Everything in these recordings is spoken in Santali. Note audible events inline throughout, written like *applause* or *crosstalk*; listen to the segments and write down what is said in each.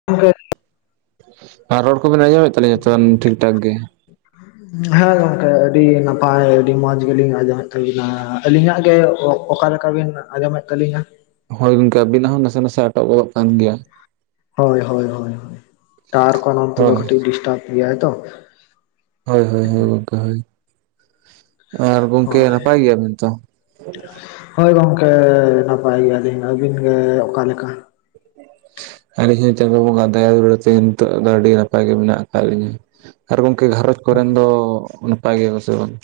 *unintelligible* ᱟᱨ ᱨᱚᱲ ᱠᱩᱵᱮᱱ ᱟᱸᱡᱚᱢᱮᱜ ᱛᱟᱹᱞᱤᱧᱟ ᱛᱚ ᱴᱷᱤᱠ ᱴᱷᱟᱠ ᱜᱮ? ᱦᱮᱸ ᱜᱚᱝᱠᱮ ᱟᱹᱰᱤ ᱱᱟᱯᱟᱭ ᱟᱹᱰᱤ ᱢᱚᱸᱡᱽ ᱜᱤᱞᱤᱧ ᱟᱸᱡᱚᱢᱮᱜ ᱛᱟᱹᱵᱤᱱᱟ, ᱟᱹᱞᱤᱧᱟᱜ ᱜᱮ ᱚ ᱚᱠᱟ ᱞᱮᱠᱟ ᱵᱤᱱ ᱟᱸᱡᱚᱢᱮᱜ ᱛᱟᱹᱞᱤᱧᱟ? ᱦᱳᱭ ᱜᱚᱝᱠᱮ ᱟᱹᱵᱤᱱᱟᱜ ᱦᱚᱸ ᱱᱟᱥᱮ ᱱᱟᱥᱮ ᱟᱴᱚᱜ ᱜᱚᱫᱚᱜ ᱠᱟᱱ ᱜᱤᱭᱟ᱾ ᱦᱳᱭ ᱦᱳᱭ ᱦᱳᱭ ᱴᱟᱣᱟᱨ ᱠᱚ ᱱᱚᱱᱛᱮ ᱫᱚ ᱦᱳᱭ ᱠᱟᱹᱴᱤᱡ ᱰᱤᱥᱴᱟᱵᱽ ᱜᱤᱭᱟᱭ ᱛᱚ᱾ ᱦᱳᱭ ᱦᱳᱭ ᱦᱳᱭ ᱜᱚᱝᱠᱮ ᱦᱳᱭ ᱾ ᱟᱨ ᱜᱚᱝᱠᱮ ᱦᱳᱭ ᱱᱟᱯᱟᱭ ᱜᱤᱭᱟ ᱵᱤᱱ ᱛᱚ? ᱦᱳᱭ ᱜᱚᱝᱠᱮ ᱱᱟᱯᱟᱭ ᱜᱤᱭᱟ ᱞᱤᱧ, ᱟᱹᱵᱤᱱ ᱜᱮ ᱚᱠᱟ ᱞᱮᱠᱟ? ᱟᱹᱞᱤᱧ ᱦᱚᱸ ᱪᱟᱸᱫᱳ ᱵᱚᱸᱜᱟ ᱫᱟᱭᱟ ᱫᱩᱲᱟᱹᱲ ᱛᱮ ᱱᱤᱛᱚᱜ ᱫᱚ ᱟᱹᱰᱤ ᱱᱟᱯᱟᱭ ᱜᱮ ᱢᱮᱱᱟᱜ ᱠᱟᱜ ᱞᱤᱧᱟ᱾ ᱟᱨ ᱜᱚᱝᱠᱮ ᱜᱷᱟᱨᱚᱧ ᱠᱚᱨᱮᱱ ᱫᱚ ᱱᱟᱯᱟᱭ ᱜᱤᱭᱟ ᱠᱚ ᱥᱮ ᱵᱟᱝ?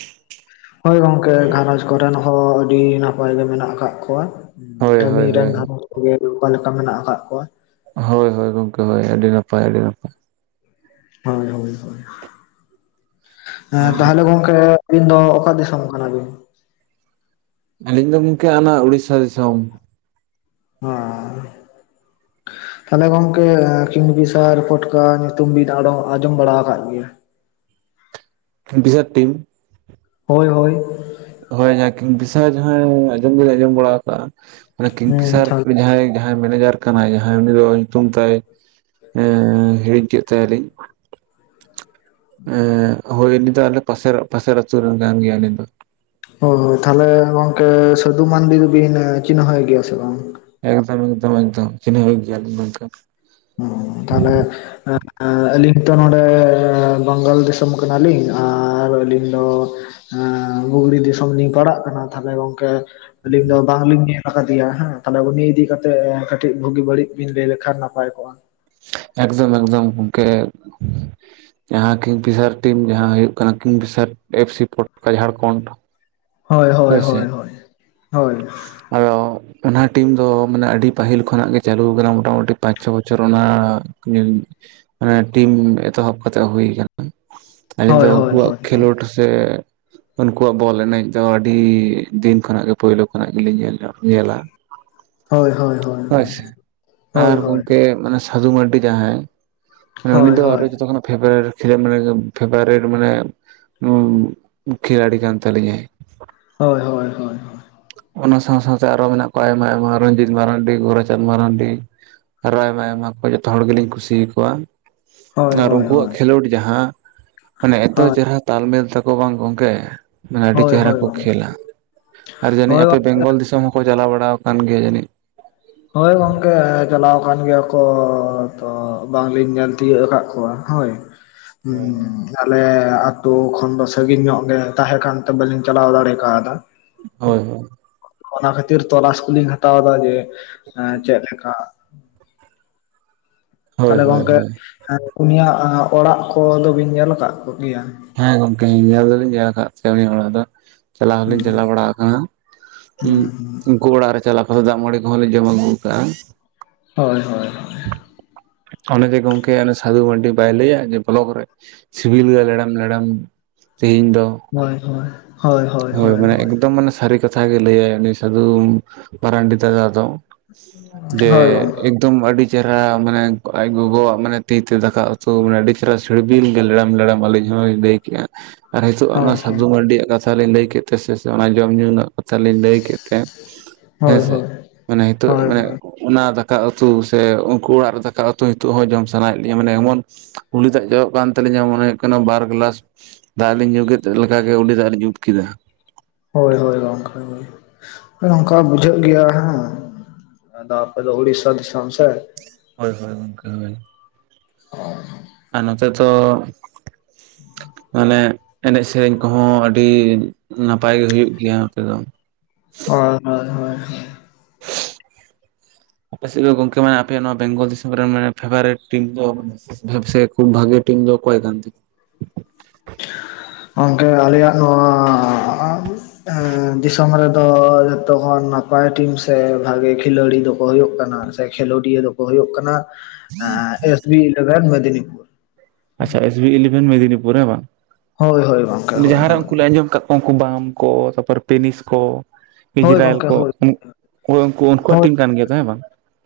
ᱦᱳᱭ ᱜᱚᱝᱠᱮ ᱜᱷᱟᱨᱚᱸᱡᱽ ᱠᱚᱨᱮᱱ ᱦᱚᱸ ᱟᱹᱰᱤ ᱱᱟᱯᱟᱭ ᱜᱮ ᱢᱮᱱᱟᱜ ᱠᱟᱜ ᱠᱚᱣᱟ᱾ ᱦᱳᱭ ᱩᱸ ᱦᱳᱭ ᱟᱹᱵᱤᱱ ᱦᱳᱭ ᱨᱮᱱ ᱜᱷᱟᱨᱚᱡᱽ ᱠᱚᱜᱮ ᱚᱠᱟ ᱞᱮᱠᱟ ᱢᱮᱱᱟᱜ ᱟᱠᱟᱜ ᱠᱚᱣᱟ? ᱦᱳᱭ ᱦᱳᱭ ᱜᱚᱝᱠᱮ ᱦᱳᱭ ᱟᱹᱰᱤ ᱱᱟᱯᱟᱭ ᱟᱹᱰᱤ ᱱᱟᱯᱟᱭ᱾ ᱦᱳᱭ ᱦᱳᱭ ᱦᱳᱭ ᱟᱨ ᱛᱟᱦᱚᱞᱮ ᱜᱚᱝ ᱠᱮ ᱟᱹᱵᱤᱱ ᱫᱚ ᱚᱠᱟ ᱫᱤᱥᱚᱢ ᱠᱟᱱᱟ ᱵᱤᱱ? ᱟᱹᱞᱤᱧ ᱫᱚ ᱜᱚᱝᱠᱮ ᱟᱱᱟ ᱩᱲᱤᱥᱥᱟ ᱫᱤᱥᱚᱢ᱾ *unintelligible* ᱛᱟᱦᱚᱞᱮ ᱜᱚᱝᱠᱮ ᱟᱨ ᱠᱤᱝ ᱯᱷᱤᱥᱟᱨ ᱯᱟᱴᱠᱟ ᱧᱩᱛᱩᱢ ᱵᱤᱱ ᱟᱲᱚ ᱟᱸᱡᱚᱢ ᱵᱟᱲᱟᱣ ᱠᱟᱜ ᱜᱤᱭᱟ? ᱵᱤᱥᱟᱨ ᱴᱤᱢ ᱦᱳᱭ ᱦᱳᱭ᱾ ᱦᱚᱭ ᱡᱟᱦᱟᱸ ᱠᱤᱝᱜᱽ ᱯᱷᱤᱥᱟᱨ ᱡᱟᱦᱟᱸᱭ ᱟᱸᱡᱚᱢ ᱫᱩᱞᱤᱧ ᱟᱸᱡᱚᱢ ᱵᱟᱲᱟᱣ ᱠᱟᱜ-ᱟ᱾ ᱢᱟᱱᱮ ᱦᱩᱸ ᱠᱤᱝᱠᱤᱥᱟᱨ ᱛᱟᱦᱚᱞᱮ ᱚ ᱡᱟᱦᱟᱸᱭ ᱡᱟᱦᱟᱸᱭ ᱢᱮᱱᱮᱡᱟᱨ ᱠᱟᱱᱟᱭ ᱡᱟᱦᱟᱸᱭ ᱩᱱᱤ ᱫᱚ ᱧᱩᱛᱩᱢ ᱛᱟᱭ ᱮᱸᱻ ᱦᱤᱲᱤᱧ ᱠᱮᱜ ᱛᱟᱭᱟ ᱞᱤᱧ᱾ ᱮᱸᱜᱻ ᱦᱳᱭ ᱩᱱᱤ ᱫᱚ ᱟᱞᱮ ᱯᱟᱥᱮᱨᱚᱜ ᱯᱚᱥᱮᱨ ᱟᱹᱛᱩ ᱨᱮᱱ ᱠᱟᱱ ᱜᱮᱭᱟᱭ ᱩᱱᱤ ᱫᱚ ᱾ ᱦᱳᱭ ᱛᱟᱦᱚᱞᱮ ᱜᱚᱝᱠᱮ ᱥᱟᱹᱫᱩ ᱢᱟᱱᱰᱤ ᱫᱩᱵᱤᱱ ᱪᱤᱱᱦᱟᱹᱣᱮ ᱜᱮᱭᱟ ᱥᱮ ᱵᱟᱝ? ᱮᱠᱫᱚᱢ ᱮᱠᱫᱚᱢ ᱮᱠᱫᱚᱢ ᱪᱤᱱᱦᱟᱹᱣᱤ ᱜᱤᱭᱟ ᱞᱤᱧ‌ ᱜᱚᱝᱠᱮ᱾ *unintelligible* ᱛᱟᱦᱚᱞᱮ ᱮᱸᱜ ᱮᱸ ᱟᱹᱞᱤᱧ ᱛᱚ ᱱᱚᱸᱰᱮ ᱵᱟᱝᱜᱟᱞ ᱫᱤᱥᱚᱢ ᱠᱟᱱᱟ ᱞᱤᱧ ᱟᱨ ᱟᱹᱞᱤᱧ ᱫᱚ ᱟᱸ ᱵᱩᱜᱽᱲᱤ ᱫᱤᱥᱚᱢ ᱞᱤᱧ ᱯᱟᱲᱟᱜ ᱠᱟᱱᱟ ᱛᱟᱦᱚᱞᱮ ᱜᱚᱝᱠᱮ ᱟᱹᱞᱤᱧ ᱫᱚ ᱵᱟᱝ ᱞᱤᱧ ᱧᱮᱞ ᱟᱠᱟ ᱫᱮᱭᱟ ᱦᱮᱸ ᱛᱟᱦᱚᱞᱮ ᱩᱱᱤ ᱤᱫᱤ ᱠᱟᱛᱮᱜ ᱠᱟᱹᱴᱤᱡ ᱵᱩᱜᱤ ᱵᱟᱹᱲᱤᱡ ᱵᱤᱱ ᱞᱟᱹᱭ ᱞᱮᱠᱷᱟᱱ ᱱᱟᱯᱟᱭ ᱠᱚᱜᱼᱟ᱾ ᱮᱠᱫᱚᱢ ᱮᱠᱫᱚᱢ ᱜᱚᱝᱠᱮ᱾ ᱡᱟᱦᱟᱸ ᱠᱤᱠᱝ ᱯᱷᱤᱥᱟᱨ ᱴᱤᱢ ᱡᱟᱦᱟᱸ ᱦᱩᱭᱩᱜ ᱠᱟᱱᱟ ᱠᱤᱝ ᱯᱷᱤᱥᱟᱨ ᱮᱯᱷ ᱥᱤ ᱯᱚᱴᱠᱟ ᱡᱷᱟᱲᱠᱷᱚᱸᱰ᱾ ᱦᱳᱭ ᱦᱳᱭ ᱦᱳᱭ ᱦᱳᱭ ᱦᱳᱭ᱾ ᱟᱫᱚ ᱚᱱᱟ ᱴᱤᱢ ᱫᱚ ᱢᱟᱱᱮ ᱟᱹᱰᱤ ᱯᱟᱹᱦᱤᱞ ᱠᱷᱚᱱᱟᱜ ᱜᱮ ᱪᱟᱹᱞᱩ ᱠᱟᱱᱟ ᱢᱚᱴᱟᱢᱩᱴᱤ ᱯᱟᱸᱪ ᱪᱷᱚ ᱵᱚᱪᱷᱚᱨ ᱚᱱᱟ *unintelligible* ᱴᱤᱢ ᱮᱛᱚᱦᱚᱵ ᱠᱟᱛᱮᱜ ᱦᱩᱭ ᱠᱟᱱᱟ᱾ ᱟᱹᱞᱤᱧ ᱦᱳᱭ ᱫᱚ ᱦᱳᱭ ᱩᱝᱠᱩᱣᱟᱜ ᱦᱳᱭ ᱦᱳᱭ ᱠᱷᱮᱞᱳᱰ ᱥᱮ ᱩᱱᱠᱩᱣᱟᱜ ᱵᱚᱞ ᱮᱱᱮᱡ ᱫᱚ ᱟᱹᱰᱤ ᱫᱤᱱ ᱠᱷᱚᱱᱟᱜ ᱜᱮ ᱯᱳᱭᱞᱳ ᱠᱷᱟᱱᱟᱜ ᱜᱮᱞᱤᱧ ᱧᱮᱞ ᱧᱮᱞᱟ᱾ ᱦᱳᱭ ᱦᱳᱭ ᱦᱳᱭ᱾ ᱦᱳᱭ ᱥᱮ ᱦᱳᱭ ᱟᱨ ᱦᱳᱭ ᱜᱚᱝᱠᱮ ᱢᱟᱱᱮ ᱥᱟᱫᱷᱩ ᱢᱟᱨᱰᱤ ᱡᱟᱦᱟᱸᱭ ᱦᱮᱸ ᱩᱱᱤ ᱦᱳᱭ ᱦᱳᱭ ᱦᱳᱭ ᱫᱚ ᱟᱨᱦᱚ ᱡᱚᱛᱚ ᱠᱷᱚᱱᱟᱜ ᱯᱷᱮᱵᱟᱨᱮᱴ ᱠᱷᱮᱞᱮᱱ ᱢᱟᱱᱮ ᱯᱷᱮᱵᱟᱨᱮᱴ ᱢᱟᱱᱮ ᱠᱷᱤᱞᱟᱲᱤ ᱠᱟᱱ ᱛᱟᱞᱤᱧᱟᱭ᱾ ᱦᱳᱭ ᱦᱳᱭ ᱦᱳᱭ ᱾ ᱚᱱᱟ ᱥᱟᱶ ᱥᱟᱶ ᱛᱮ ᱟᱨᱦᱚ ᱢᱮᱱᱟᱜ ᱠᱚᱣᱟ ᱟᱭᱢᱟ ᱟᱭᱢᱟ ᱨᱚᱡᱤᱛ ᱢᱟᱨᱟᱱᱰᱤ ᱜᱳᱟᱨᱪᱟᱸᱫᱽ ᱢᱟᱨᱟᱱᱰᱤ, ᱟᱨᱦᱚ ᱟᱭᱢᱟ ᱟᱭᱢᱟ ᱠᱚ ᱡᱚᱛᱚ ᱦᱚᱲ ᱜᱮᱞᱤᱧ ᱠᱩᱥᱤ ᱟᱠᱚᱣᱟ᱾ ᱦᱳᱭ ᱟᱨ ᱦᱳᱭ ᱦᱳᱭ ᱩᱝᱠᱩᱣᱟᱜ ᱠᱷᱮᱞᱳᱰ ᱡᱟᱦᱟᱸ, ᱢᱟᱱᱮ ᱮᱛᱚ ᱪᱮᱦᱨᱟ ᱛᱟᱞᱢᱮᱞ ᱛᱟᱠᱚ ᱵᱟᱝ ᱜᱚᱝᱠᱮ ᱾ ᱢᱟᱱᱮ ᱟᱹᱰᱤ ᱦᱳᱭ ᱦᱳᱭ ᱜᱚᱝᱠᱮ ᱦᱳᱭ ᱪᱮᱦᱨᱟ ᱠᱚ ᱜᱚᱝᱠᱮ ᱠᱷᱮᱞᱟ ᱟᱨ ᱡᱟᱹᱱᱤᱡ, ᱟᱯᱮ ᱵᱮᱝᱜᱚᱞ ᱫᱤᱥᱚᱢ ᱦᱚᱸᱠᱚ ᱪᱟᱞᱟᱣ ᱵᱟᱲᱟ ᱟᱠᱟᱱ ᱜᱮᱭᱟ ᱡᱟᱹᱱᱤᱡ? ᱦᱳᱭ ᱜᱚᱝᱠᱮ ᱪᱟᱞᱟᱣ ᱟᱠᱟᱱ ᱜᱮᱭᱟ ᱠᱚ ᱛᱚ ᱵᱟᱝ ᱞᱤᱧ ᱧᱮᱞ ᱛᱤᱭᱟᱹᱜ ᱟᱠᱟᱫ ᱠᱚᱣᱟ ᱦᱳᱭ᱾ ᱦᱳᱭ ᱦᱩᱸᱸᱸ ᱟᱞᱮ ᱟᱛᱩ ᱠᱷᱚᱱ ᱫᱚ ᱥᱟᱜᱤᱧ ᱧᱚᱜ ᱞᱮ ᱛᱟᱦᱮᱸ ᱠᱟᱱᱛᱮ ᱵᱟᱹᱞᱤᱧ ᱪᱟᱞᱟᱣ ᱫᱟᱲᱮ ᱠᱟᱣ ᱫᱟᱹ᱾ ᱦᱳᱭ ᱦᱳᱭ ᱚᱱᱟ ᱠᱷᱟᱹᱛᱤᱨ ᱛᱚᱞᱟᱥ ᱠᱩᱞᱤᱧ ᱦᱟᱛᱟᱣ ᱮᱫᱟ ᱡᱮ ᱪᱮᱫ ᱞᱮᱠᱟ ᱦᱳᱭ ᱛᱟᱦᱞᱮ ᱦᱳᱭ ᱜᱚᱝᱠᱮᱸ ᱦᱳᱭ ᱩᱱᱤᱭᱼᱟᱜ ᱚᱲᱟᱜ ᱠᱚ ᱫᱚ ᱵᱤᱱ ᱧᱮᱞ ᱟᱠᱟᱫ ᱠᱚ ᱜᱮᱭᱟ? ᱦᱮᱸ ᱜᱚᱝᱠᱮ ᱧᱮᱞ ᱫᱚᱞᱤᱧ ᱧᱮᱞ ᱟᱠᱟᱫ ᱛᱟᱭᱟ ᱩᱱᱤᱭᱟ ᱚᱲᱟᱜ ᱫᱚ᱾ ᱪᱟᱞᱟᱣ ᱦᱩᱸ ᱦᱚᱸᱞᱤᱧ ᱪᱟᱞᱟᱣ ᱵᱟᱲᱟ ᱟᱠᱟᱱᱟ ᱦᱸ᱾ ᱦᱩᱸ ᱩᱱᱠᱩ ᱚᱲᱟᱜ ᱨᱮ ᱪᱟᱞᱟᱣ ᱠᱟᱛᱮ ᱫᱟᱜ ᱢᱟᱹᱲᱤ ᱠᱚᱦᱚᱸ ᱞᱤᱧ ᱡᱚᱢ ᱟᱹᱜᱩ ᱟᱠᱟᱜᱼᱟ᱾ ᱦᱳᱭ ᱦᱳᱭ᱾ ᱚᱱᱮ ᱡᱮ ᱜᱚᱢᱠᱮ ᱥᱟᱫᱷᱩ ᱢᱟᱱᱰᱤ ᱵᱟᱭ ᱞᱟᱹᱭᱟ ᱵᱞᱚᱠ ᱨᱮ ᱥᱤᱵᱤᱞ ᱞᱮᱲᱟᱢ ᱞᱮᱲᱟᱢ ᱛᱤᱦᱮᱧ ᱫᱚ᱾ ᱦᱳᱭ ᱦᱳᱭ᱾ ᱦᱳᱭ ᱢᱟᱱᱮ ᱮᱫᱚᱢ ᱢᱟᱱᱮ ᱥᱟᱨᱤ ᱠᱟᱛᱷ ᱛᱷᱟ ᱜᱤ ᱞᱟᱹᱭᱟᱭ ᱩᱱᱤ ᱥᱟᱫᱷᱩ ᱢᱟᱨᱟᱱᱰᱤ ᱫᱟᱫᱟ ᱫᱚ ᱡᱮ ᱛᱩᱢ ᱟᱹᱰᱤ ᱪᱮᱦᱨᱟ ᱢᱟᱱᱮ ᱟᱡ ᱜᱚᱜᱚᱣᱟᱜ ᱢᱟᱱᱮ ᱛᱤᱛᱮ ᱫᱟᱠᱟ ᱩᱛᱩ ᱢᱟᱱᱮ ᱟᱹᱰᱤ ᱪᱮᱦᱮᱨᱟ ᱪᱷᱟᱹᱲᱵᱤᱞ ᱜᱮ ᱞᱮᱲᱮᱢ ᱞᱮᱲᱮᱢ ᱟᱹᱞᱤᱧ ᱦᱚᱸᱭ ᱞᱟᱹᱭ ᱠᱮᱜᱼᱟ᱾ ᱟᱨ ᱱᱤᱛᱚᱜ ᱚᱱᱟ ᱥᱟᱫᱷᱩ ᱢᱟᱨᱟᱱᱰᱤᱭᱟᱜ ᱠᱟᱛᱷᱟ ᱞᱤᱧ ᱞᱟᱹᱭ ᱠᱮᱫ ᱛᱮ ᱥᱮ ᱚᱱᱟ ᱡᱚᱢ ᱧᱩ ᱨᱮᱱᱟᱹᱜ᱾ ᱠᱟᱛᱷᱟ ᱞᱤᱧ ᱞᱟᱹᱭ ᱠᱮᱫ ᱛᱮ ᱦᱮᱸᱥᱮ ᱢᱟᱱᱮ ᱱᱤᱛᱚᱜ ᱢᱟᱱᱮ᱾ ᱚᱱᱟ ᱫᱟᱠᱟ ᱩᱛᱩ ᱥᱮ ᱩᱱᱠᱩ ᱚᱲᱟᱜ ᱨᱮ ᱫᱟᱠᱟ ᱩᱛᱩ ᱱᱤᱛᱚᱜ ᱦᱚᱸ ᱡᱚᱢ ᱥᱟᱱᱟᱭᱮᱫ ᱞᱤᱧᱟᱹ ᱢᱟᱱᱮ ᱮᱢᱚᱱ ᱩᱞᱤ ᱫᱟᱜ ᱡᱚᱨᱚᱜ ᱠᱟᱱ ᱛᱟᱹᱟᱞᱤᱧᱟ ᱢᱚᱱᱮ ᱦᱩᱭᱩᱜ ᱠᱟᱱᱟ ᱵᱟᱨ ᱜᱟᱞᱟᱥ ᱫᱟᱜ ᱞᱤᱧ ᱧᱩᱸ ᱠᱮᱫ ᱞᱮᱠᱟᱜ ᱜᱮ ᱩᱞᱤ ᱫᱟᱜ ᱞᱤᱧ ᱩᱫ ᱠᱮᱫᱟ᱾ ᱦᱳᱭ ᱦᱳᱭ ᱜᱚᱝᱠᱮ ᱜᱮ᱾ ᱚᱝᱠᱟ ᱵᱩᱡᱷᱟᱹᱜ ᱜᱮᱭᱟ ᱦᱮᱸ ᱟᱫᱚ ᱟᱯᱮ ᱫᱚ ᱩᱲᱤᱥᱟ ᱫᱤᱥᱚᱢ ᱥᱮ᱾ ᱦᱳᱭ ᱦᱳᱭ ᱜᱚᱝᱠᱮ ᱦᱳᱭ ᱟᱨ ᱱᱚᱛᱮ ᱫᱚ᱾ ᱢᱟᱱᱮ- ᱮᱱᱮᱡ ᱥᱮᱨᱮᱧ ᱠᱚ ᱦᱚᱸ ᱟᱹᱰᱤ ᱱᱟᱯᱟᱭ ᱜᱮ ᱦᱩᱭᱩᱜ ᱜᱮᱭᱟ ᱱᱚᱛᱮ ᱫᱚ᱾ ᱦᱳᱭ ᱦᱳᱭ ᱦᱳᱭ᱾ ᱟᱯᱮ ᱥᱮᱫ ᱫᱚ ᱜᱚᱝᱢᱠᱮ ᱢᱟ ᱟᱯᱮ ᱱᱚᱣᱟ ᱵᱮᱝᱜᱚᱞ ᱫᱤᱥᱚᱢ ᱨᱮᱱ ᱢᱟᱱᱮ ᱯᱷᱮᱵᱟᱨᱤᱮᱴ ᱴᱤᱢ ᱫᱚ ᱥᱮ ᱠᱷᱩᱵ ᱵᱷᱟᱜᱮ ᱴᱤᱢ ᱫᱚ ᱚᱠᱚᱭ ᱠᱚᱸᱛᱮ? ᱜᱚᱝᱠᱮ ᱟᱞᱮ ᱭᱟᱜ ᱫᱚ ᱣᱟᱸ ᱮᱸ ᱫᱤᱥᱚᱢ ᱨᱮ ᱫᱚ ᱡᱚᱛᱚᱠᱷᱚᱱ ᱱᱟᱯᱟᱭ ᱴᱤᱢ ᱥᱮ ᱵᱷᱟᱜᱮ ᱠᱷᱤᱞᱟᱹᱲᱤ ᱫᱚ ᱠᱚ ᱦᱩᱭᱩᱜ ᱠᱟᱱᱟ ᱥᱮ ᱠᱷᱮᱞᱳᱰᱤᱭᱟᱹ ᱫᱚ ᱠᱚ ᱦᱩᱭᱩᱜ ᱠᱟᱱᱟ ᱮᱥ. ᱵᱤ. ᱤᱞᱮᱵᱷᱮᱱ ᱢᱮᱫᱽᱱᱤᱯᱩᱨ᱾ ᱟᱪᱪᱷᱟ ᱮᱥ ᱵᱤ ᱤᱞᱮᱵᱷᱮᱱ ᱢᱮᱫᱽᱱᱤᱯᱩᱨ ᱦᱮᱸ ᱵᱟᱝ ᱦᱳᱭ, ᱦᱳᱭ, ᱜᱚᱝᱠᱮ ᱚᱸᱰᱮ ᱦᱳᱭ, ᱡᱟᱸᱦᱟᱨᱮ ᱦᱳᱭ, ᱩᱱᱠᱩ ᱞᱮ ᱟᱸᱡᱚᱢ ᱟᱠᱟᱫ ᱩᱱᱠᱩ ᱵᱟᱢ ᱠᱚ ᱛᱟᱯᱚᱨ ᱯᱮᱱᱤᱥ ᱠᱚ ᱦᱳᱭ ᱤᱡᱽᱨᱟᱭᱮᱞ ᱜᱚᱝᱠᱮ ᱠᱚ ᱦᱳᱭ, ᱩᱱ ᱦᱳᱭ ᱩᱱᱠᱩᱣᱟᱜ ᱦᱳᱭ, ᱴᱤᱢ ᱠᱟᱱ ᱜᱮᱭᱟ ᱛᱚ ᱦᱮᱸ ᱵᱟᱝ?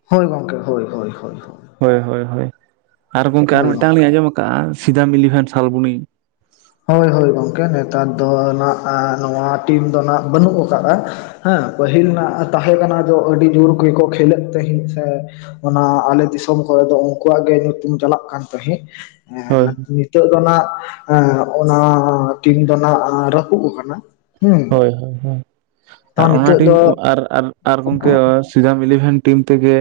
ᱦᱳᱭ ᱜᱚᱝᱠᱮ ᱦᱳᱭ ᱦᱳᱭ ᱦᱳᱭ᱾ ᱦᱳᱭ ᱦᱳᱭ ᱦᱳᱭ, ᱟᱨ ᱜᱚᱢᱠᱮ ᱟᱨ ᱦᱳᱭ ᱢᱤᱫᱴᱟᱝ ᱜᱚᱝᱠᱮ ᱞᱤᱧ ᱟᱸᱡᱚᱢ ᱟᱠᱟᱜᱼᱟ ᱥᱤᱫᱟᱢ ᱤᱞᱤᱵᱷᱮᱱ ᱥᱟᱞᱵᱚᱱᱤ? ᱦᱳᱭ ᱦᱳᱭ ᱜᱚᱝᱠᱮ ᱱᱮᱛᱟᱨ ᱫᱚ ᱱᱟᱜ ᱱᱚᱣᱟ ᱴᱤᱢ ᱫᱚ ᱱᱟᱜ ᱵᱟᱹᱱᱩᱜ ᱟᱠᱟᱫᱼᱟ᱾ ᱦᱮᱸ ᱯᱟᱹᱦᱤᱞ ᱨᱮᱱᱟᱜ ᱛᱟᱦᱮᱸ ᱠᱟᱱᱟ ᱫᱚ ᱟᱹᱰᱤ ᱡᱚᱨ ᱜᱮᱠᱚ ᱠᱷᱮᱞᱮᱜ ᱛᱟᱦᱮᱸᱫ ᱥᱮ ᱚᱱᱟ ᱟᱞᱮ ᱫᱤᱥᱚᱢ ᱠᱚᱨᱮ ᱫᱚ ᱩᱱᱠᱩᱣᱟᱜ ᱜᱮ ᱧᱩᱛᱩᱢ ᱪᱟᱞᱟᱜ ᱠᱟᱱ ᱛᱟᱦᱮᱸᱜ᱾ ᱦᱮᱸ ᱦᱳᱭ ᱱᱤᱛᱚᱜ ᱫᱚ ᱱᱟᱜ ᱮᱸ᱾ ᱚᱱᱟ ᱴᱤᱢ ᱫᱚ ᱱᱟᱜ ᱨᱟᱹᱯᱩᱜ ᱠᱟᱱᱟ ᱦᱩ᱾ ᱦᱳᱭ ᱦᱳᱭ ᱟᱨ ᱚᱱᱟ ᱴᱤᱢ ᱫᱚ ᱟᱨ ᱟᱨ ᱟᱨ ᱜᱚᱢᱠᱮ ᱥᱤᱫᱟᱢ ᱤᱞᱤᱵᱷᱮᱱ ᱴᱤᱢ ᱛᱮᱜᱮ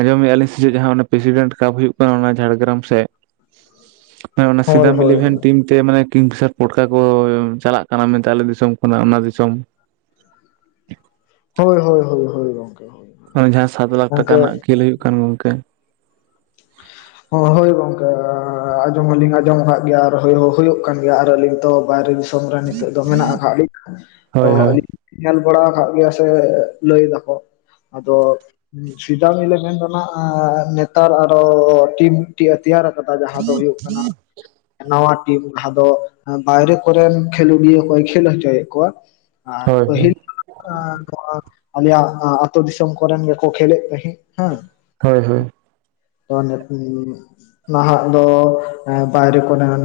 ᱟᱸᱡᱚᱢ ᱮᱜᱼᱟᱹᱞᱤᱧ ᱥᱮᱪᱮᱜ ᱡᱟᱦᱟᱸ ᱯᱨᱮᱥᱤᱰᱮᱱᱴ ᱠᱟᱯ ᱦᱩᱭᱩᱜ ᱠᱟᱱᱟ ᱚᱱᱟ ᱡᱷᱟᱲᱜᱨᱟᱢ ᱥᱮᱫ? *inaudible* ᱦᱮᱸ ᱚᱱᱟ ᱥᱤᱫᱟᱢ ᱦᱳᱭ ᱤᱞᱤᱵᱷᱮᱱ ᱴᱤᱢ ᱛᱮ ᱢᱟᱱᱮ ᱠᱤᱝ ᱯᱷᱮᱥᱟᱨ ᱯᱚᱴᱠᱟ ᱠᱚ ᱪᱟᱞᱟᱜ ᱠᱟᱱᱟ ᱢᱮᱱᱛᱮ ᱟᱞᱮ ᱫᱤᱥᱚᱢ ᱠᱷᱚᱱᱟᱜ ᱚᱱᱟ ᱫᱤᱥᱚᱢ᱾ ᱦᱳᱭ ᱦᱳᱭ ᱦᱳᱭ ᱜᱚᱝᱠᱮ᱾ ᱚᱱᱮ ᱡᱟᱦᱟᱸ ᱥᱟᱛ ᱞᱟᱠᱷ ᱴᱟᱠᱟ ᱜᱚᱝᱠᱮ ᱨᱮᱱᱟᱜ ᱠᱷᱮᱞ ᱦᱩᱭᱩᱜ ᱠᱟᱱ ᱜᱚᱝᱠᱮ ᱦᱳᱭ ᱦᱳᱭ ᱜᱚᱝᱠᱮ ᱟᱸᱡᱚᱢ ᱦᱚᱞᱤᱧ ᱟᱸᱡᱚᱢ ᱟᱠᱟᱫ ᱜᱮᱭᱟ ᱟᱨ ᱦᱳᱭ ᱦᱚ ᱦᱳᱭᱳᱜ ᱠᱟᱱ ᱜᱮᱭᱟ ᱟᱨ ᱟᱹᱞᱤᱧ ᱛᱚ ᱵᱟᱭᱨᱮ ᱫᱤᱥᱚᱢ ᱨᱮ ᱱᱤᱛᱚᱜ ᱫᱚ ᱢᱮᱱᱟᱜ ᱟᱠᱟᱫ ᱞᱤᱧᱟ ᱛᱚ ᱦᱳᱭ ᱦᱳᱭ ᱟᱞᱤᱧ ᱧᱮᱞ ᱵᱟᱲᱟᱣ ᱟᱠᱟᱜ ᱜᱮᱭᱟ ᱥᱮ ᱞᱟᱹᱭ ᱫᱟᱠᱚ ᱟᱫᱚ ᱥᱤᱫᱟᱢ ᱤᱞᱤᱵᱷᱮᱱ ᱫᱚ ᱱᱟᱜ ᱮᱸ ᱱᱮᱛᱟᱨ ᱟᱨ ᱴᱤᱢ ᱢᱤᱫᱴᱤᱡ ᱛᱮᱭᱟᱨ ᱟᱠᱟᱫᱟ ᱡᱟᱦᱟᱸ ᱫᱚ ᱦᱩᱭᱩᱜ ᱠᱟᱱᱟ ᱱᱟᱣᱟ ᱴᱤᱢ ᱡᱟᱦᱟᱸ ᱫᱚ ᱵᱟᱭᱨᱮ ᱠᱚᱨᱮᱱ ᱠᱷᱮᱞᱳᱰᱤᱭᱟᱹ ᱠᱚᱭ ᱠᱷᱮᱞ ᱦᱚᱪᱚᱭᱮᱫ ᱠᱚᱣᱟ ᱟᱨ ᱦᱳᱭ ᱦᱳᱭ ᱯᱟᱹᱦᱤᱞ ᱱᱚᱝᱠᱟ ᱫᱚ ᱟᱨ ᱟᱞᱮᱭᱟᱜ ᱟᱹᱛᱳ ᱫᱤᱥᱚᱢ ᱠᱚᱨᱮᱱ ᱜᱮᱠᱚ ᱠᱷᱮᱞᱮᱫ ᱛᱟᱦᱮᱸᱜ ᱦᱟᱸ ᱦᱳᱭ ᱦᱳᱭ ᱱᱟᱦᱟᱜ ᱫᱚ ᱵᱟᱭᱨᱮ ᱠᱚᱨᱮᱱ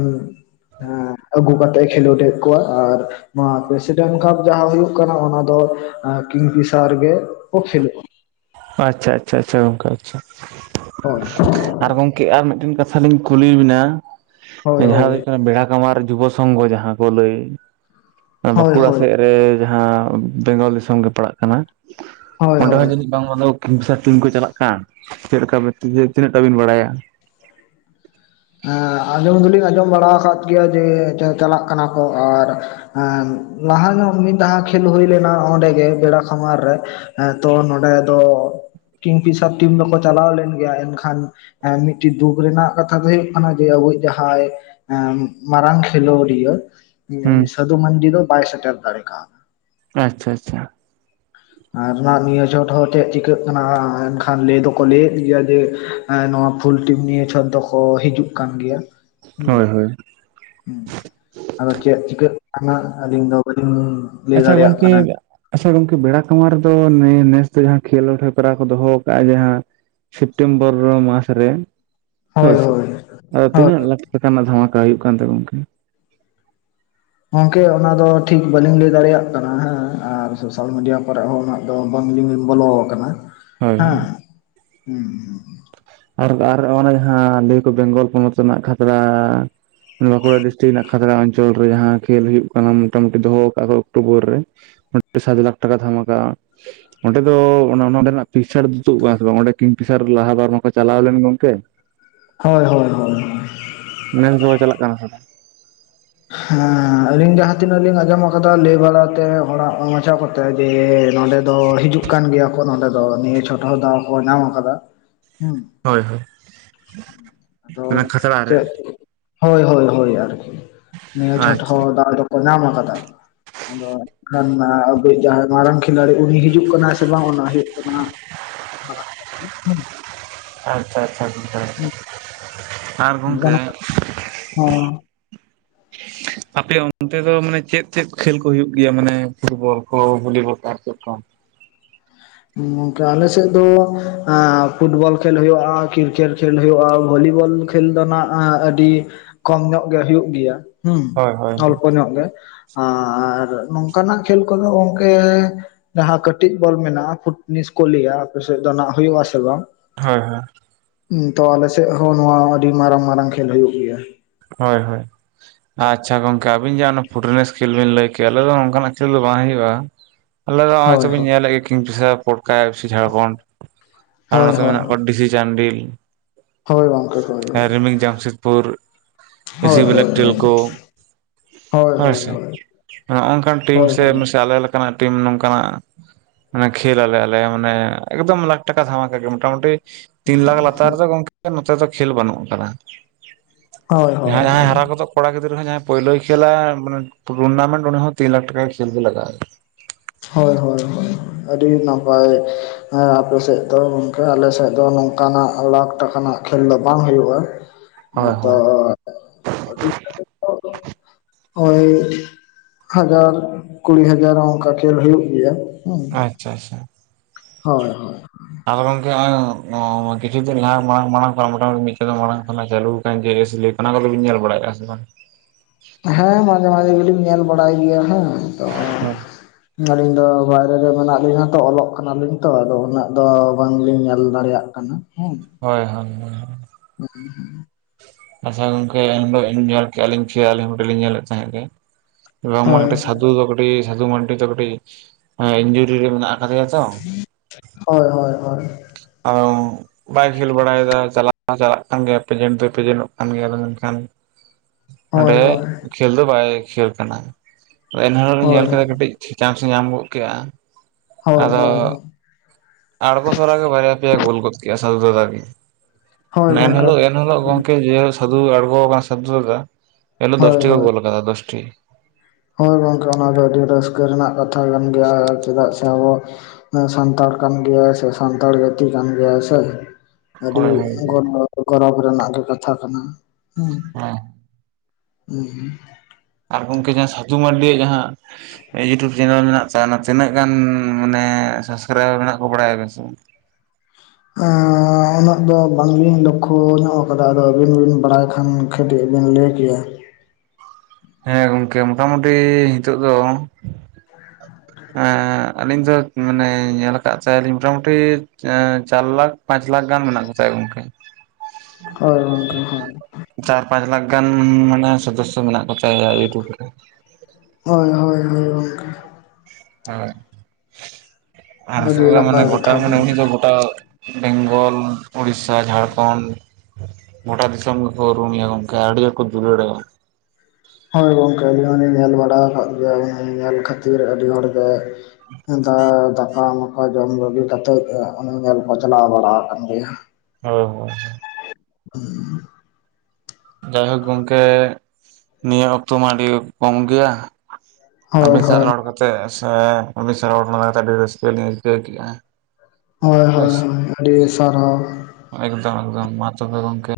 ᱟᱹᱜᱩ ᱠᱟᱛᱮᱜ ᱮ ᱠᱷᱮᱞᱳᱰᱮ ᱠᱚᱣᱟ ᱟᱨ ᱱᱚᱣᱟ ᱯᱨᱮᱥᱤᱰᱮᱱᱴ ᱠᱟᱯ ᱡᱟᱦᱟᱸ ᱦᱩᱭᱩᱜ ᱠᱟᱱᱟ ᱚᱱᱟ ᱫᱚ ᱠᱤᱝᱯᱷᱤᱥᱟᱨ ᱜᱮᱠᱚ ᱠᱷᱮᱞᱳᱜᱼᱟ ᱟᱪᱪᱷᱟ ᱟᱪᱷᱟ ᱟᱪᱷᱟ ᱜᱚᱝᱠᱮ ᱟᱪᱪᱷᱟ ᱦᱳᱭ ᱟᱨ ᱜᱚᱝᱠᱮ ᱟᱨ ᱢᱤᱫᱴᱮᱱ ᱠᱟᱛᱷᱟ ᱞᱤᱧ ᱠᱩᱞᱤ ᱵᱤᱱᱟ ᱦᱳᱭ ᱡᱟᱦᱟᱸ ᱫᱚ ᱦᱳᱭ ᱦᱩᱭᱩᱜ ᱠᱟᱱᱟ ᱵᱮᱲᱟ ᱠᱟᱷᱢᱟᱨ ᱡᱩᱵᱚ ᱥᱚᱸᱝᱜᱚ ᱡᱟᱦᱟᱸ ᱠᱚ ᱞᱟᱹᱭ ᱦᱳᱭ ᱵᱟᱸᱠᱩᱲᱟ ᱦᱳᱭ ᱥᱮᱫ ᱨᱮ ᱡᱟᱦᱟᱸ ᱵᱮᱝᱜᱚᱞ ᱫᱤᱥᱚᱢ ᱜᱮ ᱯᱟᱲᱟᱜ ᱠᱟᱱᱟ ᱦᱳᱭ ᱚᱸᱰᱮ ᱦᱚᱸ ᱦᱳᱭ ᱡᱟᱹᱱᱤᱡ ᱵᱟᱝ ᱫᱚ ᱠᱤᱝᱯᱷᱤᱥᱟᱨ ᱴᱤᱢ ᱠᱚ ᱪᱟᱞᱟᱜ ᱠᱟᱱ ᱪᱮᱫ ᱞᱮᱠᱟ ᱵᱮᱛᱤ ᱛᱤᱱᱟᱹᱜ ᱴᱟ ᱵᱤᱱ ᱵᱟᱲᱟᱭᱟ ᱦᱮᱸ ᱟᱸᱡᱚᱢ ᱫᱚᱞᱤᱧ ᱟᱸᱡᱚᱢ ᱵᱟᱲᱟ ᱟᱠᱟᱫ ᱜᱮᱭᱟ ᱡᱮ ᱪᱟᱞᱟᱜ ᱠᱟᱱᱟ ᱠᱚ ᱟᱨ ᱮ ᱞᱟᱦᱟ ᱧᱚᱜ ᱢᱤᱫ ᱫᱷᱟ ᱠᱷᱮᱞ ᱦᱩᱭ ᱞᱮᱱᱟ ᱚᱸᱰᱮᱜ ᱵᱮᱲᱟ ᱠᱷᱟᱢᱟᱨ ᱨᱮ ᱦᱮᱸ ᱛᱚ ᱱᱚᱸᱰᱮ ᱫᱚ ᱠᱤᱝᱯᱤᱥᱟᱨ ᱴᱤᱢ ᱫᱚᱠᱚ ᱪᱟᱞᱟᱣ ᱞᱮᱱ ᱜᱮᱭᱟ ᱮᱱᱠᱷᱟᱱ ᱢᱤᱫᱴᱤᱡ ᱫᱩᱠ ᱨᱮᱱᱟᱜ ᱠᱟᱛᱷᱟ ᱫᱚ ᱦᱩᱭᱩᱜ ᱠᱟᱱᱟ ᱡᱮ ᱟᱵᱚᱭᱤᱡ ᱡᱟᱦᱟᱸᱭ ᱢᱟᱨᱟᱝ ᱠᱷᱮᱞᱳᱰᱤᱭᱟᱹ ᱦᱩᱸ ᱥᱟᱫᱷᱩ ᱢᱟᱱᱰᱤ ᱫᱚ ᱵᱟᱭ ᱥᱮᱴᱮᱨ ᱫᱟᱲᱮ ᱠᱟᱣᱫᱟ ᱟᱪᱪᱷᱟ ᱟᱪᱪᱷᱟ ᱟᱨ ᱫᱷᱟᱣ ᱱᱤᱭᱟᱹ ᱪᱷᱚᱴ ᱦᱚᱸ ᱪᱮᱫ ᱪᱤᱠᱟᱹᱜ ᱠᱟᱱᱟ ᱮᱱᱠᱷᱟᱱ ᱞᱟᱹᱭ ᱫᱚᱠᱚ ᱞᱟᱹᱭᱮᱫ ᱜᱮᱭᱟ ᱡᱮ ᱮᱸ ᱱᱚᱣᱟ ᱯᱷᱩᱞ ᱴᱤᱢ ᱱᱤᱭᱮ ᱪᱷᱚᱴ ᱫᱚᱠᱚ ᱦᱤᱡᱩᱜ ᱠᱟᱱ ᱜᱮᱭᱟ ᱦᱩᱸ ᱦᱳᱭ ᱦᱳᱭ ᱦᱩ ᱟᱫᱚ ᱪᱮᱫ ᱪᱤᱠᱟᱹᱜ ᱠᱟᱱᱟ ᱟᱹᱞᱤᱧ ᱫᱚ ᱵᱟᱹᱞᱤᱧ ᱞᱟᱹᱭ ᱟᱪᱪᱷᱟ ᱫᱟᱲᱮᱭᱟᱜ ᱜᱚᱝᱠᱮ ᱠᱟᱱᱟ᱾ ᱟᱪᱪᱷᱟ ᱜᱚᱝᱠᱮ ᱵᱮᱲᱟ ᱠᱟᱷᱢᱟᱨ ᱨᱮᱫᱚ ᱱᱮᱥ ᱫᱚ ᱡᱟᱦᱟ ᱠᱷᱮᱞᱚᱸᱰ ᱦᱮᱯᱨᱟᱣ ᱠᱚ ᱫᱚᱦᱚ ᱟᱠᱟᱫᱼᱟ ᱡᱟᱦᱟᱸ ᱥᱮᱯᱴᱮᱢᱵᱚᱨ ᱢᱟᱥ ᱨᱮ ᱦᱳᱭ ᱦᱳᱭᱥᱮ ᱦᱳᱭ ᱟᱫᱚ ᱦᱳᱭ ᱛᱤᱱᱟᱹᱜ ᱞᱟᱠᱷ ᱴᱟᱠᱟ ᱨᱮᱱᱟᱜ ᱫᱷᱟᱢᱟᱠᱟ ᱦᱩᱭᱩᱜ ᱠᱟᱱ ᱛᱮ ᱜᱚᱝᱠᱮ? ᱜᱚᱝᱠᱮ ᱚᱱᱟ ᱫᱚ ᱴᱷᱤᱠ ᱵᱟᱹᱞᱤᱧ ᱞᱟᱹᱭ ᱫᱟᱲᱮᱭᱟᱜ ᱠᱟᱱᱟ ᱦᱮᱸ ᱟᱨ ᱥᱳᱥᱟᱞ ᱢᱤᱰᱤᱭᱟ ᱠᱚᱨᱮ ᱦᱚᱸ ᱟᱫᱚ ᱵᱟᱝᱞᱤᱧ ᱵᱚᱞᱚ ᱟᱠᱟᱱᱟ ᱦᱳᱭ ᱦᱮᱸ᱾ ᱦᱳᱭ ᱟᱨ ᱟᱨ ᱚᱱᱟ ᱡᱟᱦᱟᱸ ᱞᱟᱹᱭ ᱟᱠᱚ ᱵᱮᱝᱜᱚᱞ ᱯᱚᱱᱚᱛ ᱨᱮᱱᱟᱜ ᱠᱷᱟᱛᱨᱟ ᱵᱟᱸᱠᱩᱲᱟ ᱰᱤᱥᱴᱤᱠ ᱨᱮᱱᱟᱜ ᱠᱷᱟᱛᱲᱟ ᱟᱧ ᱚᱧᱪᱚᱞ ᱨᱮ ᱡᱟᱦᱟᱸ ᱠᱷᱮᱞ ᱦᱩᱭᱩᱜ ᱠᱟᱱᱟ ᱢᱚᱴᱟᱢᱩᱴᱤ ᱫᱚᱦᱚ ᱠᱟᱜ ᱠᱚ ᱚᱠᱴᱳᱵᱚᱨ ᱨᱮ *inaudible* ᱥᱟᱛ ᱞᱟᱠᱷ ᱴᱟᱠᱟ ᱫᱷᱟᱢᱟᱠᱟ ᱚᱸᱰᱮ ᱫᱚ ᱱᱚᱸᱰᱮᱱᱟᱜ ᱯᱤᱠᱥᱟᱨ ᱫᱚ ᱛᱩᱫ ᱟᱠᱟᱱᱟ ᱥᱮ ᱵᱟᱝ? ᱚᱸᱰᱮ ᱠᱤᱝᱯᱤᱥᱟᱨ ᱞᱟᱦᱟ ᱵᱟᱨ ᱢᱟᱠᱚ ᱪᱟᱞᱟᱣ ᱞᱮᱱ ᱜᱚᱝᱠᱮ᱾ ᱦᱳᱭ ᱦᱳᱭ ᱦᱳᱭ ᱱᱮᱥ ᱫᱚ ᱪᱟᱞᱟᱜ ᱠᱟᱱᱟ ᱥᱮ ᱵᱟᱝ? ᱦᱮᱸ ᱟᱞᱤᱧ ᱡᱟᱦᱟᱸ ᱛᱤᱱᱟᱹᱜ ᱞᱤᱧ ᱟᱸᱡᱚᱢ ᱟᱠᱟᱫᱟ ᱞᱟᱹᱭ ᱵᱟᱲᱟᱛᱮ ᱚᱲᱟᱜ ᱵᱟᱪᱷᱟᱣ ᱠᱟᱛᱮ ᱡᱮ ᱱᱚᱸᱰᱮ ᱫᱚ ᱦᱤᱡᱩᱜ ᱠᱟᱱ ᱜᱮᱭᱟ ᱠᱚ ᱱᱚᱸᱰᱮ ᱫᱚ ᱱᱤᱭᱟᱹ ᱪᱷᱳᱴ ᱦᱚᱸ ᱫᱟᱣ ᱠᱚ ᱧᱟᱢ ᱟᱠᱟᱫᱟ᱾ ᱦᱮᱸ ᱦᱳᱭ ᱦᱳᱭ ᱟᱫᱚ ᱚᱱᱟ ᱠᱷᱟᱛᱲᱟ ᱨᱮ ᱪᱮᱫ? ᱦᱳᱭ ᱦᱳᱭ ᱦᱳᱭ ᱟᱨᱠᱤ ᱱᱤᱭᱟᱹ ᱪᱷᱚᱴ ᱟᱪᱪᱷᱟ ᱦᱚᱸ ᱫᱟᱣ ᱫᱚᱠᱚ ᱧᱟᱢ ᱟᱠᱟᱫᱟ ᱟᱫᱚ ᱠᱷᱟᱱ ᱟᱵᱩᱤᱡ ᱡᱟᱦᱟᱸᱭ ᱢᱟᱨᱟᱝ ᱠᱷᱤᱞᱟᱲᱤ ᱩᱱᱤ ᱦᱤᱡᱩᱜ ᱠᱟᱱᱟ ᱥᱮ ᱵᱟᱝ ᱚᱱᱟ ᱦᱩᱭᱩᱜ ᱠᱟᱱᱟ ᱟᱪᱪᱷᱟ ᱟᱪᱪᱷᱟ ᱟᱪᱪᱷᱟ ᱦᱩᱸ ᱟᱨ ᱜᱚᱝᱠᱮ *unintelligible* ᱟᱯᱮ ᱚᱱᱛᱮ ᱫᱚ ᱢᱟᱱᱮ ᱪᱮᱫ ᱪᱮᱫ ᱠᱷᱮᱞ ᱠᱚ ᱦᱩᱭᱩᱜ ᱜᱮᱭᱟ ᱢᱟᱱᱮ ᱯᱷᱩᱴᱵᱚᱞ ᱠᱚ ᱵᱷᱚᱞᱤᱵᱚᱞ ᱠᱚ ᱟᱨ ᱪᱮᱫ ᱠᱚ? ᱜᱚᱝᱠᱟ ᱟᱞᱮ ᱥᱮᱫ ᱫᱚ ᱯᱷᱩᱴᱵᱚᱞ ᱠᱷᱮᱞ ᱦᱩᱭᱩᱜᱼᱟ ᱠᱨᱤᱠᱮᱴ ᱠᱷᱮᱞ ᱦᱳᱭᱳᱼᱟ ᱵᱷᱚᱞᱤᱵᱚᱞ ᱠᱷᱮᱞ ᱫᱚ ᱱᱟᱜ ᱟᱹᱰᱤ ᱠᱚᱢ ᱧᱚᱜ ᱜᱮ ᱦᱩᱭᱩᱜᱭ ᱜᱮᱭᱟ᱾ ᱦᱩᱸ ᱦᱳᱭ ᱦᱳᱭ ᱦᱳᱭ ᱚᱞᱯᱚ ᱧᱚᱜ ᱜᱮ᱾ ᱟᱨ ᱱᱚᱝᱠᱟᱱᱟᱜ ᱠᱷᱮᱞ ᱠᱚᱫᱚ ᱜᱚᱝᱠᱮ ᱡᱟᱦᱟᱸ ᱠᱟᱹᱴᱤᱡ ᱵᱚᱞ ᱢᱮᱱᱟᱜᱼᱟ ᱯᱷᱩᱴᱱᱤᱥ ᱠᱚ ᱞᱮᱭᱟ ᱟᱯᱮᱥᱮᱫ ᱫᱚ ᱱᱟᱜ ᱦᱩᱭᱩᱜ-ᱟ ᱥᱮ ᱵᱟᱝ? ᱦᱳᱭ ᱦᱳᱭ᱾ ᱛᱚ ᱟᱞᱮᱥᱮᱫ ᱦᱚᱸ ᱱᱚᱣᱟ ᱟᱹᱰᱤ ᱢᱟᱨᱟᱝ ᱢᱟᱨᱟᱝ ᱠᱷᱮᱞ ᱦᱩᱭᱩᱜ ᱜᱮᱭᱟ᱾ ᱦᱳᱭ ᱦᱳᱭ ᱟᱪᱪᱷᱟ ᱜᱚᱝ- -ᱠᱮ ᱟᱵᱤᱱ ᱡᱟᱦᱟᱸᱟ ᱯᱷᱩᱴᱱᱤᱥ ᱠᱷᱮᱞ ᱵᱤᱱ ᱞᱟᱹᱭ ᱠᱮᱜᱼᱟ ᱟᱞᱮ ᱫᱚ ᱚᱱᱠᱟᱱᱟᱜ ᱠᱷᱮᱞ ᱫᱚ ᱵᱟᱝ ᱦᱩᱭᱩᱜᱼᱟ᱾ ᱟᱞᱮ ᱫᱚ ᱦᱚᱼᱚᱭ ᱦᱳᱭ ᱛᱚ ᱵᱤᱱ ᱦᱳᱭ ᱧᱮᱞᱮᱫ ᱜᱮ ᱠᱤᱝᱯᱤᱥᱟ ᱯᱚᱴᱠᱟ ᱮᱥᱤ ᱡᱷᱟᱲᱠᱷᱚᱱᱰ ᱟᱨ ᱦᱳᱭ ᱱᱚᱛᱮ ᱦᱳᱭ ᱢᱮᱱᱟᱜ ᱠᱚᱣᱟ ᱰᱤᱥᱤᱡᱟᱱᱰᱤᱞ ᱦᱳᱭ ᱜᱚᱝᱠᱮ ᱦᱳᱭ ᱨᱤᱢᱤᱞ ᱡᱟᱢᱥᱮᱫᱽᱯᱩᱨ ᱮᱥᱤ ᱦᱳᱭ ᱦᱳᱭ ᱵᱮᱞᱟᱠ ᱦᱳᱭ ᱦᱳᱭ ᱴᱮᱞ ᱠᱚ ᱦᱳᱭ ᱦᱳᱭ ᱦᱳᱭᱥᱮ ᱱᱚᱜᱼᱚᱝᱠᱟᱱ ᱴᱤᱢ ᱦᱳᱭ ᱦᱳᱭ ᱥᱮ ᱟᱞᱮ ᱞᱮᱠᱟᱱᱟᱜ ᱴᱤᱢ ᱱᱚᱝᱠᱟᱱᱟᱜ ᱢᱟᱱᱮ ᱠᱷᱮᱞ ᱟᱞᱮ ᱢᱟᱱᱮ ᱮᱠᱫᱚᱢ ᱞᱟᱠᱷ ᱴᱟᱠᱟ ᱫᱷᱟᱢᱟᱠᱟ ᱜᱮ ᱢᱚᱴᱟᱢᱩᱴᱤ ᱛᱤᱱ ᱞᱟᱠᱷ ᱞᱟᱛᱟᱨ ᱨᱮᱫᱚ ᱜᱚᱝᱠᱮ ᱱᱚᱛᱮ ᱫᱚ ᱠᱷᱮᱞ ᱵᱟᱹᱱᱩᱜ ᱟᱠᱟᱫᱟ᱾ ᱦᱳᱭ ᱡᱟᱦᱟᱸᱭ ᱡᱟᱦᱟᱸᱭ ᱦᱟᱨᱟ ᱦᱳᱭ ᱜᱚᱫᱚᱜ ᱠᱚᱲᱟ ᱜᱤᱫᱽᱨᱟᱹ ᱦᱚᱸ ᱡᱟᱦᱟᱸᱭ ᱯᱳᱭᱞᱳᱭ ᱠᱷᱮᱞᱟ ᱢᱟᱱᱮ ᱴᱩᱨᱱᱟᱢᱮᱱᱴ ᱩᱱᱤ ᱦᱚᱸ ᱛᱤᱱ ᱞᱟᱠᱷ ᱴᱟᱠᱟ ᱠᱷᱮᱞ ᱜᱮ ᱞᱟᱜᱟᱣᱮᱭᱟ᱾ ᱦᱳᱭ ᱦᱳᱭ ᱟᱹᱰᱤ ᱱᱟᱯᱟᱭ ᱦᱮᱸ ᱟᱯᱮ ᱥᱮᱫ ᱫᱚ ᱜᱚᱝᱠᱮ ᱟᱞᱮ ᱥᱮᱫ ᱫᱚ ᱱᱚ ᱼᱝ ᱠᱟᱱ-ᱟᱜ ᱞᱟᱠᱷ ᱴᱟᱠᱟ ᱱᱟᱜ ᱠᱷᱮᱞ ᱫᱚ ᱵᱟᱝ ᱦᱩᱭᱩᱜᱼᱟ ᱦᱳᱭ ᱛᱚ ᱦᱳᱭ *inaudible* ᱦᱳᱭ ᱦᱟᱡᱟᱨ ᱠᱩᱲᱤ ᱦᱟᱡᱟᱨ ᱚᱱᱠᱟ ᱠᱷᱮᱞ ᱦᱩᱭᱩᱜ ᱜᱮᱭᱟ ᱦᱩᱸ᱾ ᱟᱪᱪᱷᱟ ᱟᱪᱪᱷᱟ ᱦᱳᱭ ᱦᱳᱭ ᱟᱫᱚ ᱜᱚᱝᱠᱮ ᱦᱚᱼᱚᱭ ᱠᱤᱪᱷᱩ ᱫᱤᱱ ᱞᱟᱦᱟ ᱢᱟᱲᱟᱝ ᱢᱟᱲᱟᱝ ᱢᱟᱨᱚᱢ ᱢᱚᱴᱟ-ᱢᱩᱴᱤ ᱢᱤᱫ ᱪᱟᱸᱫᱚ ᱢᱟᱲᱟᱝ ᱠᱷᱚᱱᱟᱜ ᱪᱟᱹᱞᱩ *unintelligible* ᱚᱱᱟ ᱠᱚᱫᱚ ᱵᱤᱱ ᱧᱮᱞ ᱵᱟᱲᱟᱭᱮᱫᱼᱟ ᱥᱮ ᱵᱟᱝ? ᱦᱮᱸ ᱢᱟᱡᱷᱮ ᱢᱟᱡᱷᱮ ᱫᱩᱞᱤᱧ ᱧᱮᱞ ᱵᱟᱲᱟᱭ ᱜᱮᱭᱟ ᱦᱮᱸ᱾ ᱦᱚ ᱟᱹᱞᱤᱧ ᱫᱚ ᱵᱟᱭᱨᱮ ᱨᱮ ᱢᱮᱱᱟᱜ ᱞᱤᱧᱟ ᱛᱚ ᱚᱞᱚᱜ ᱠᱟᱱᱟᱞᱤᱧ ᱛᱚ ᱟᱫᱚ ᱩᱱᱟᱹᱜ ᱫᱚ ᱵᱟᱝᱞᱤᱧ ᱧᱮᱞ ᱫᱟᱲᱮᱭᱟᱜ ᱠᱟᱱᱟ ᱦᱮᱸ ᱦᱳᱭ ᱦᱳᱭ ᱦᱳᱭ *unintelligible* ᱟᱪᱪᱷᱟ ᱜᱚᱝᱠᱮ ᱩᱱᱦᱤᱞᱚᱜ ᱤᱧ ᱧᱮᱞ ᱠᱮᱜ-ᱟ ᱞᱤᱧ ᱠᱷᱮᱞ ᱧᱮᱞᱮᱫ ᱛᱟᱦᱮᱸᱫ ᱜᱮ ᱦᱳᱭ *unintelligible* ᱥᱟᱫᱩ ᱫᱚ ᱠᱟᱹᱴᱤᱡ ᱥᱟᱫᱷᱩ ᱢᱟᱱᱰᱤ ᱫᱚ ᱠᱟᱹᱴᱤᱡ ᱤᱧᱡᱩᱨᱤ ᱨᱮ ᱢᱮᱱᱟᱜ ᱟᱠᱟᱫᱮᱭᱟ ᱛᱚ ᱦᱳᱭ ᱦᱳᱭ ᱦᱳᱭ ᱚ ᱵᱟᱭᱤᱠ ᱠᱷᱮᱞ ᱵᱟᱲᱟᱭᱮᱫ ᱪᱟᱞᱟᱜ ᱪᱟᱞᱟᱜ ᱠᱟᱱ ᱜᱮᱭᱟ ᱯᱮᱡᱮᱱᱴ ᱫᱚ ᱯᱮᱡᱮᱱ-ᱚᱜ ᱠᱟᱱ ᱜᱮᱭᱟ ᱢᱮᱱᱠᱷᱟᱱ ᱦᱳᱭ ᱚᱸᱰᱮ ᱦᱳᱭ ᱠᱷᱮᱞ ᱫᱚ ᱵᱟᱭ ᱠᱷᱮᱞ ᱠᱟᱱᱟ ᱮᱱᱦᱤᱞᱳᱜ ᱞᱤᱧ ᱦᱳᱭ ᱧᱮᱞ ᱠᱮᱫᱟ ᱠᱟᱹᱴᱤᱡ ᱪᱟᱱᱥ ᱮ ᱧᱟᱢ ᱜᱚᱫ ᱠᱮᱫᱟ ᱦᱳᱭ ᱦᱳᱭ ᱦᱳᱭ ᱟᱲᱳ ᱛᱚᱨᱟᱜ ᱜᱮ ᱵᱟᱨᱭᱟ ᱯᱮᱭᱟ ᱜᱳᱞ ᱜᱚᱫ ᱠᱮᱫᱟ ᱥᱟᱫᱷᱩ ᱫᱟᱫᱟ ᱜᱮ ᱦᱳᱭ ᱢᱟᱱᱮ ᱜᱚᱝᱠᱮ ᱮᱱᱦᱤᱞᱳᱜ ᱮᱱᱦᱤᱞᱳᱜ ᱜᱚᱝᱠᱮ ᱡᱮᱦᱳᱜ ᱥᱟᱫᱩ ᱟᱲᱜᱚ ᱠᱟᱱᱟ ᱥᱟᱫᱩ ᱫᱟᱫᱟ ᱮᱱᱦᱤᱞᱳᱜ ᱦᱳᱭ ᱫᱚᱥᱴᱤ ᱠᱚ ᱦᱳᱭ ᱜᱳᱞ ᱞᱟᱫᱟ ᱫᱚᱥᱴᱤ ᱦᱳᱭ ᱜᱚᱝᱠᱮ ᱚᱱᱟ ᱫᱚ ᱟᱹᱰᱤ ᱨᱟᱹᱥᱠᱟᱹ ᱨᱮᱱᱟᱜ ᱠᱟᱛᱷᱟ ᱠᱟᱱ ᱜᱮᱭᱟ ᱪᱮᱫᱟᱜ ᱥᱮ ᱟᱵᱚ ᱥᱟᱱᱛᱟᱲ ᱠᱟᱱ ᱜᱮᱭᱟᱭ ᱥᱮ ᱥᱟᱱᱛᱟᱲ ᱡᱟᱹᱛᱤ ᱠᱟᱱ ᱜᱮᱭᱟᱭ ᱥᱮ ᱟᱹᱰᱤ ᱦᱳᱭ ᱦᱳᱭ ᱜᱚᱨᱚ ᱜᱚᱨᱚᱵᱽ ᱨᱮᱱᱟᱜ ᱜᱮ ᱠᱟᱛᱷᱟ ᱠᱟᱱᱟ, ᱦᱮᱸ ᱦᱩᱸ ᱟᱨ ᱜᱚᱝᱠᱮ ᱡᱟᱦᱟᱸ ᱥᱟᱫᱷᱩ ᱢᱟᱱᱰᱤᱭᱟᱜ ᱡᱟᱦᱟᱸ ᱭᱩᱴᱩᱯ ᱪᱮᱱᱮᱞ ᱢᱮᱱᱟᱜ ᱛᱟᱭᱟ ᱚᱱᱟ ᱛᱤᱱᱟᱹᱜ ᱜᱟᱱ ᱢᱟᱱᱮ ᱥᱟᱥᱠᱨᱟᱭᱵᱟᱨ ᱢᱮᱱᱟᱜ ᱠᱚ ᱵᱟᱲᱟᱭᱟᱵᱤᱱ ᱥᱮ ᱵᱟᱝ? ᱟᱻ ᱩᱱᱟᱹᱜ ᱫᱚ ᱵᱟᱝᱞᱤᱧ ᱞᱩᱠᱷᱩ ᱧᱚᱜ ᱟᱠᱟᱫᱟ ᱟᱫᱚ ᱟᱹᱵᱤᱱ ᱵᱤᱱ ᱵᱟᱲᱟᱭ ᱠᱷᱟᱱ ᱠᱟᱹᱴᱤᱡᱵᱤᱱ ᱞᱟᱹᱭ ᱠᱮᱭᱟ᱾ ᱦᱮᱸ ᱜᱚᱝᱠᱮ ᱢᱚᱴᱟᱢᱩᱴᱤ ᱱᱤᱛᱚᱜ ᱫᱚ ᱮᱸᱻ ᱟᱞᱤᱧ ᱫᱚ ᱢᱟᱱᱮ ᱧᱮᱞ ᱟᱠᱟᱫ ᱛᱟᱭᱟᱞᱤᱧ ᱢᱚᱴᱟᱢᱩᱴᱤ ᱪᱟᱨ ᱞᱟᱠᱷ ᱯᱟᱸᱪ ᱞᱟᱠᱷ ᱜᱟᱱ ᱢᱮᱱᱟᱜ ᱠᱚᱛᱟᱭᱟ ᱜᱚᱝᱠᱮ᱾ ᱦᱚᱭ ᱜᱚᱝᱠᱮ ᱦᱚᱭ᱾ ᱪᱟᱨ ᱯᱟᱸᱪ ᱞᱟᱠᱷ ᱜᱟᱱ ᱢᱟᱱᱮ ᱥᱚᱫᱚᱥᱚ ᱢᱮᱱᱟᱜ ᱠᱚᱛᱟᱭᱟ ᱤᱭᱩᱴᱩᱵᱽ ᱨᱮ᱾ ᱦᱚᱭ ᱦᱚᱭ ᱦᱚᱭ ᱜᱚᱝᱠᱮ᱾ ᱟᱨ ᱟᱹᱰᱤ ᱟᱥᱚᱞᱮ ᱢᱟᱱᱮ ᱱᱟᱯᱟᱭ ᱜᱷᱚᱴᱟ ᱠᱟᱛᱷᱟ ᱢᱟᱱᱮ ᱠᱟᱱᱟ ᱩᱱᱤ ᱫᱚ ᱜᱚᱴᱟ ᱵᱮᱝᱜᱚᱞ ᱩᱲᱤᱥᱟ ᱡᱷᱟᱨᱠᱷᱚᱸᱱᱰ ᱜᱚᱴᱟ ᱫᱤᱥᱚᱢ ᱜᱮᱠᱚ ᱩᱨᱩᱢ ᱮᱭᱟ ᱜᱚᱝᱠᱮ ᱟᱹᱰᱤ ᱦᱚᱲ ᱠᱚ ᱫᱩᱞᱟᱹᱲᱟᱭᱟ᱾ ᱦᱚᱭ ᱜᱚᱝᱠᱮ ᱟᱹᱰᱤ ᱦᱚᱲᱤᱧ ᱧᱮᱞ ᱵᱟᱲᱟ ᱟᱠᱟᱫ ᱜᱮᱭᱟ ᱧᱮᱞ ᱠᱷᱟᱹᱛᱤᱨ ᱟᱹᱰᱤ ᱦᱚᱲ ᱜᱮ ᱦᱮᱸᱫᱟ ᱫᱟᱠᱟ ᱢᱟᱠᱟ ᱡᱚᱢ ᱵᱟᱹᱜᱤ ᱠᱟᱛᱮᱜ ᱩᱱᱤ ᱧᱮᱞ ᱠᱚ ᱪᱞᱟᱣ ᱵᱟᱲᱟ ᱟᱠᱟᱱ ᱜᱮᱭᱟ᱾ ᱦᱚᱭ ᱦᱚᱭ᱾ *inaudible* ᱡᱟᱭᱦᱩᱠ ᱜᱚᱝᱠᱮ ᱱᱤᱭᱟᱹ ᱚᱠᱛᱚ ᱢᱟ ᱟᱹᱰᱤ ᱠᱚᱢ ᱜᱮᱭᱟ᱾ ᱦᱳᱭ ᱟᱹᱵᱤᱱ ᱥᱟᱜ ᱦᱳᱭ ᱨᱚᱲ ᱠᱟᱛᱮᱜ ᱥᱮ ᱟᱹᱵᱤᱱ ᱥᱟᱶ ᱨᱚᱲ ᱞᱟᱫᱟ ᱠᱟᱛᱮ ᱟᱹᱰᱤ ᱨᱟᱹᱥᱠᱟᱹ ᱞᱤᱧ ᱟᱹᱭᱠᱟᱹᱣ ᱠᱮᱜ-ᱟ᱾ ᱦᱚᱭ ᱦᱚᱭ ᱦᱚᱭ ᱟᱹᱰᱤ ᱥᱟᱨᱦᱟᱣ᱾ ᱮᱠᱫᱚᱢ ᱮᱠᱫᱚᱢ ᱢᱟ ᱛᱚᱵᱮ ᱜᱚᱝᱠᱮ